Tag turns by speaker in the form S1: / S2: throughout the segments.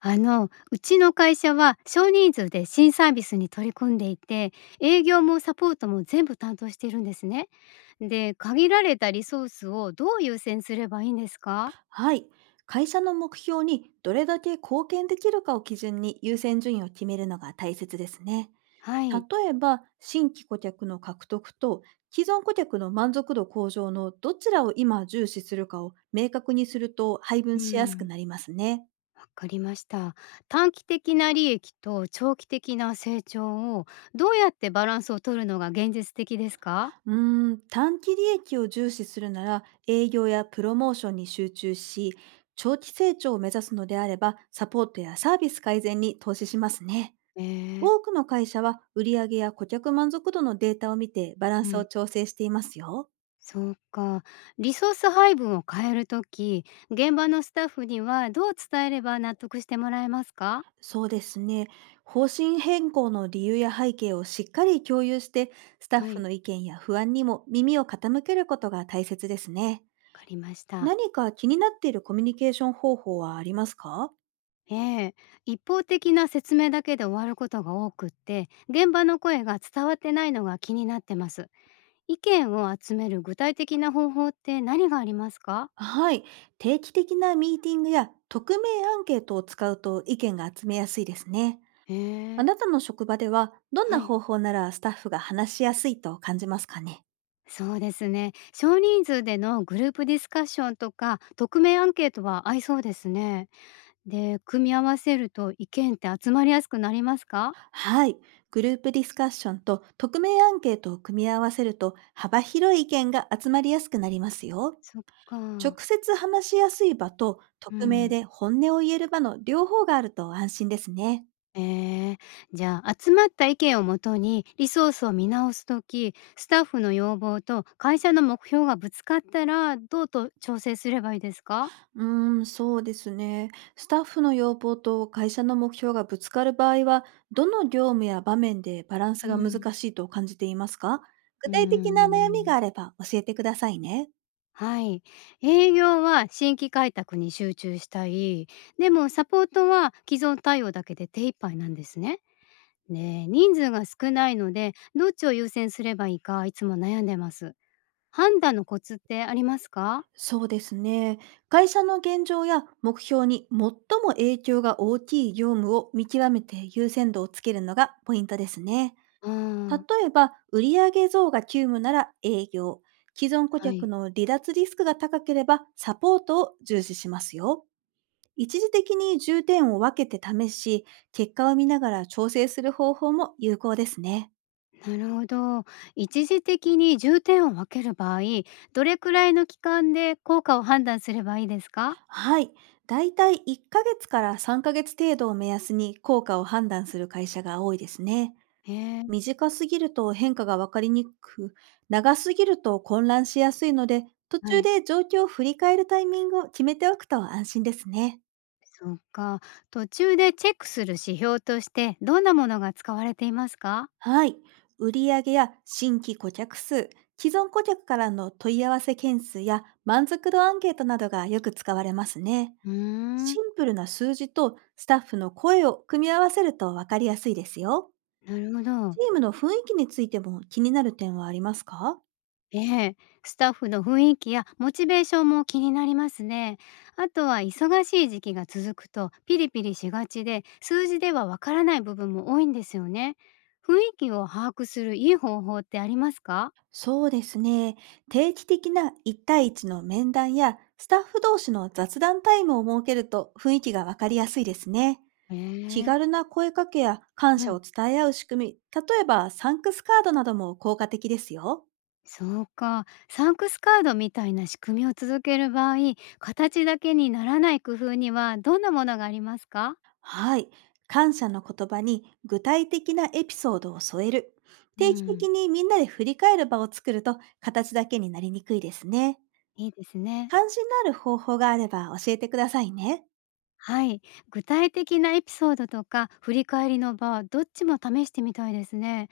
S1: うちの会社は少人数で新サービスに取り組んでいて、営業もサポートも全部担当しているんですね。で、限られたリソースをどう優先すればいいんですか？
S2: はい。会社の目標にどれだけ貢献できるかを基準に優先順位を決めるのが大切ですね。
S1: はい。
S2: 例えば、新規顧客の獲得と既存顧客の満足度向上のどちらを今重視するかを明確にすると配
S1: う
S2: 分しやすく
S1: ん。
S2: なりますね。
S1: わかりました。短期的な利益と長期的な成長をどうやってバランスを取るのが現実的ですか？
S2: うーん、短期利益を重視するなら営業やプロモーションに集中し、長期成長を目指すのであればサポートやサービス改善に投資しますね。
S1: ええ。
S2: 多くの会社は売上や顧客満足度のデータを見てバランスを調整していますよ。
S1: そうか。リソース配分を変えるとき、現場のスタッフにはどう伝えれば納得してもらえますか？
S2: そうですね。方針変更の理由や背景をしっかり共有して、スタッ
S1: は
S2: フ
S1: い、
S2: の意見や不安にも耳を傾けることが大切ですね。
S1: わかりました。
S2: 何か気になっているコミュニケーション方法はありますか？
S1: ええ、一方的な説明だけで終わることが多くって、現場の声が伝わってないのが気になってます。意見を集める具体的な方法って何がありますか？
S2: はい。定期的なミーティングや匿名アンケートを使うと意見が集めやすいですね。
S1: え
S2: あ
S1: え、
S2: なたの職場ではどん
S1: は
S2: な
S1: い。
S2: 方法ならスタッフが話しやすいと感じますかね？
S1: そうですね。少人数でのグループディスカッションとか、匿名アンケートは合いそうですね。で、組み合わせると意見って集まりやすくなりますか？
S2: はい。グループディスカッションと匿名アンケートを組み合わせると幅広い意見が集まりやすくなりますよ。
S1: そっか。
S2: 直接話しやすい場と
S1: う
S2: 匿名
S1: ん。
S2: で本音を言える場の両方があると安心ですね。
S1: ええ、じゃあ、集まった意見をもとにリソースを見直すときスタッフの要望と会社の目標がぶつかったら、どうと調整すればいいですか？
S2: うーん、そうですね。スタッフの要望と会社の目標がぶつかる場合は、どの業務や場面でバランス
S1: う
S2: が難
S1: ん。
S2: しいと感じていますか？
S1: う
S2: 具
S1: ー
S2: 体的な悩みが
S1: ん。
S2: あれば教えてくださいね。
S1: はい。営業は新規開拓に集中したい。でもサポートは既存対応だけで手一杯なんですね。ねえ、人数が少ないので、どっちを優先すればいいかいつも悩んでます。判断のコツってありますか？
S2: そうですね。会社の現状や目標に最も影響が大きい業務を見極めて優先度をつけるのがポイントですね。
S1: あ
S2: 例
S1: あ、
S2: えば、売上増が急務なら営業、既存顧
S1: は
S2: 客
S1: い。
S2: の離脱リスクが高ければサポートを重視しますよ。一時的に重点を分けて試し、結果を見ながら調整する方法も有効ですね。
S1: なるほど。一時的に重点を分ける場合、どれくらいの期間で効果を判断すればいいですか？
S2: はい。だいたい1ヶ月から3ヶ月程度を目安に効果を判断する会社が多いですね。
S1: へえ、
S2: 短すぎると変化がわかりにくく、長すぎると混乱しやすいので、途
S1: は
S2: 中
S1: い。
S2: で状況を振り返るタイミングを決めておくと安心ですね。
S1: そっか。途中でチェックする指標として、どんなものが使われていますか？
S2: はい。売上や新規顧客数、既存顧客からの問い合わせ件数や満足度アンケートなどがよく使われますね。
S1: うーん、
S2: シンプルな数字とスタッフの声を組み合わせるとわかりやすいですよ。
S1: なるほ
S2: チ
S1: ど。
S2: ームの雰囲気についても気になる点はありますか？
S1: ええ、スタッフの雰囲気やモチベーションも気になりますね。あとは忙しい時期が続くとピリピリしがちで、数字ではわからない部分も多いんですよね。雰囲気を把握するいい方法ってありますか？
S2: そうですね。定期的な1対1の面談やスタッフ同士の雑談タイムを設けると雰囲気がわかりやすいですね。気
S1: え
S2: 軽
S1: え。
S2: な声かけや感
S1: う
S2: 謝
S1: ん。
S2: を伝え合う仕組み、例えばサンクスカードなども効果的ですよ。
S1: そうか。サンクスカードみたいな仕組みを続ける場合、形だけにならない工夫にはどんなものがありますか？
S2: はい。感謝の言葉に具体的なエピソードを添える。
S1: う
S2: 定期
S1: ん。
S2: 的にみんなで振り返る場を作ると形だけになりにくいですね。
S1: いいですね。
S2: 関心のある方法があれば教えてくださいね。
S1: はい、具体的なエピソードとか振り返りの場どっちも試してみたいですね。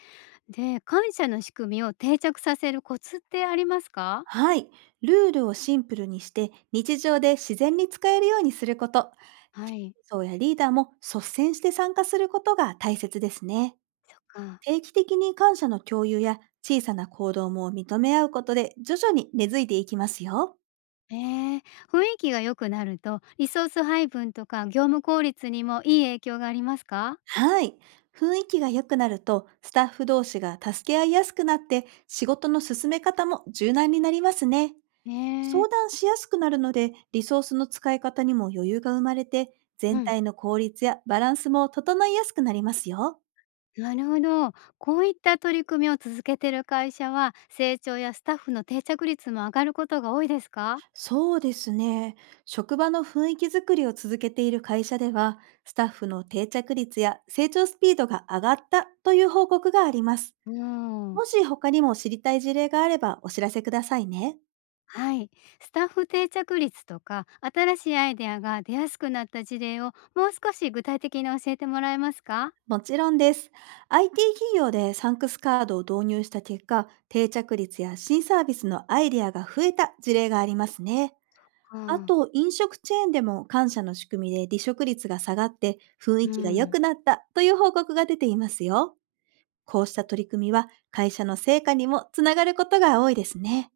S1: で感謝の仕組みを定着させるコツってありますか？
S2: はい。ルールをシンプルにして日常で自然に使えるようにすること、
S1: はい、
S2: そうやリーダーも率先して参加することが大切ですね。
S1: そっか。
S2: 定期的に感謝の共有や小さな行動も認め合うことで徐々に根付いていきますよ。
S1: えー、雰囲気が良くなるとリソース配分とか業務効率にもいい影響がありますか？
S2: はい。雰囲気が良くなるとスタッフ同士が助け合いやすくなって仕事の進め方も柔軟になりますね。
S1: えー、
S2: 相談しやすくなるので、リソースの使い方にも余裕が生まれて、
S1: う
S2: 全
S1: ん、
S2: 体の効率やバランスも整いやすくなりますよ。
S1: なるほど。こういった取り組みを続けている会社は成長やスタッフの定着率も上がることが多いですか？
S2: そうですね。職場の雰囲気づくりを続けている会社では、スタッフの定着率や成長スピードが上がったという報告があります。
S1: うん。
S2: もし他にも知りたい事例があればお知らせくださいね。
S1: はい、スタッフ定着率とか新しいアイデアが出やすくなった事例をもう少し具体的に教えてもらえますか？
S2: もちろんです。IT 企業でサンクスカードを導入した結果、定着率や新サービスのアイデアが増えた事例がありますね。
S1: あ
S2: あ
S1: あ、
S2: と、飲食チェーンでも感謝の仕組みで離職率が下がって雰囲
S1: う
S2: 気が良
S1: ん。
S2: くなったという報告が出ていますよ。こうした取り組みは会社の成果にもつながることが多いですね。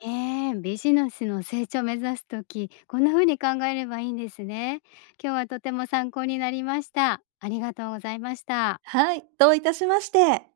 S1: えー、ビジネスの成長を目指すときこんな風に考えればいいんですね。今日はとても参考になりました。ありがとうございました。
S2: はい、どういたしまして。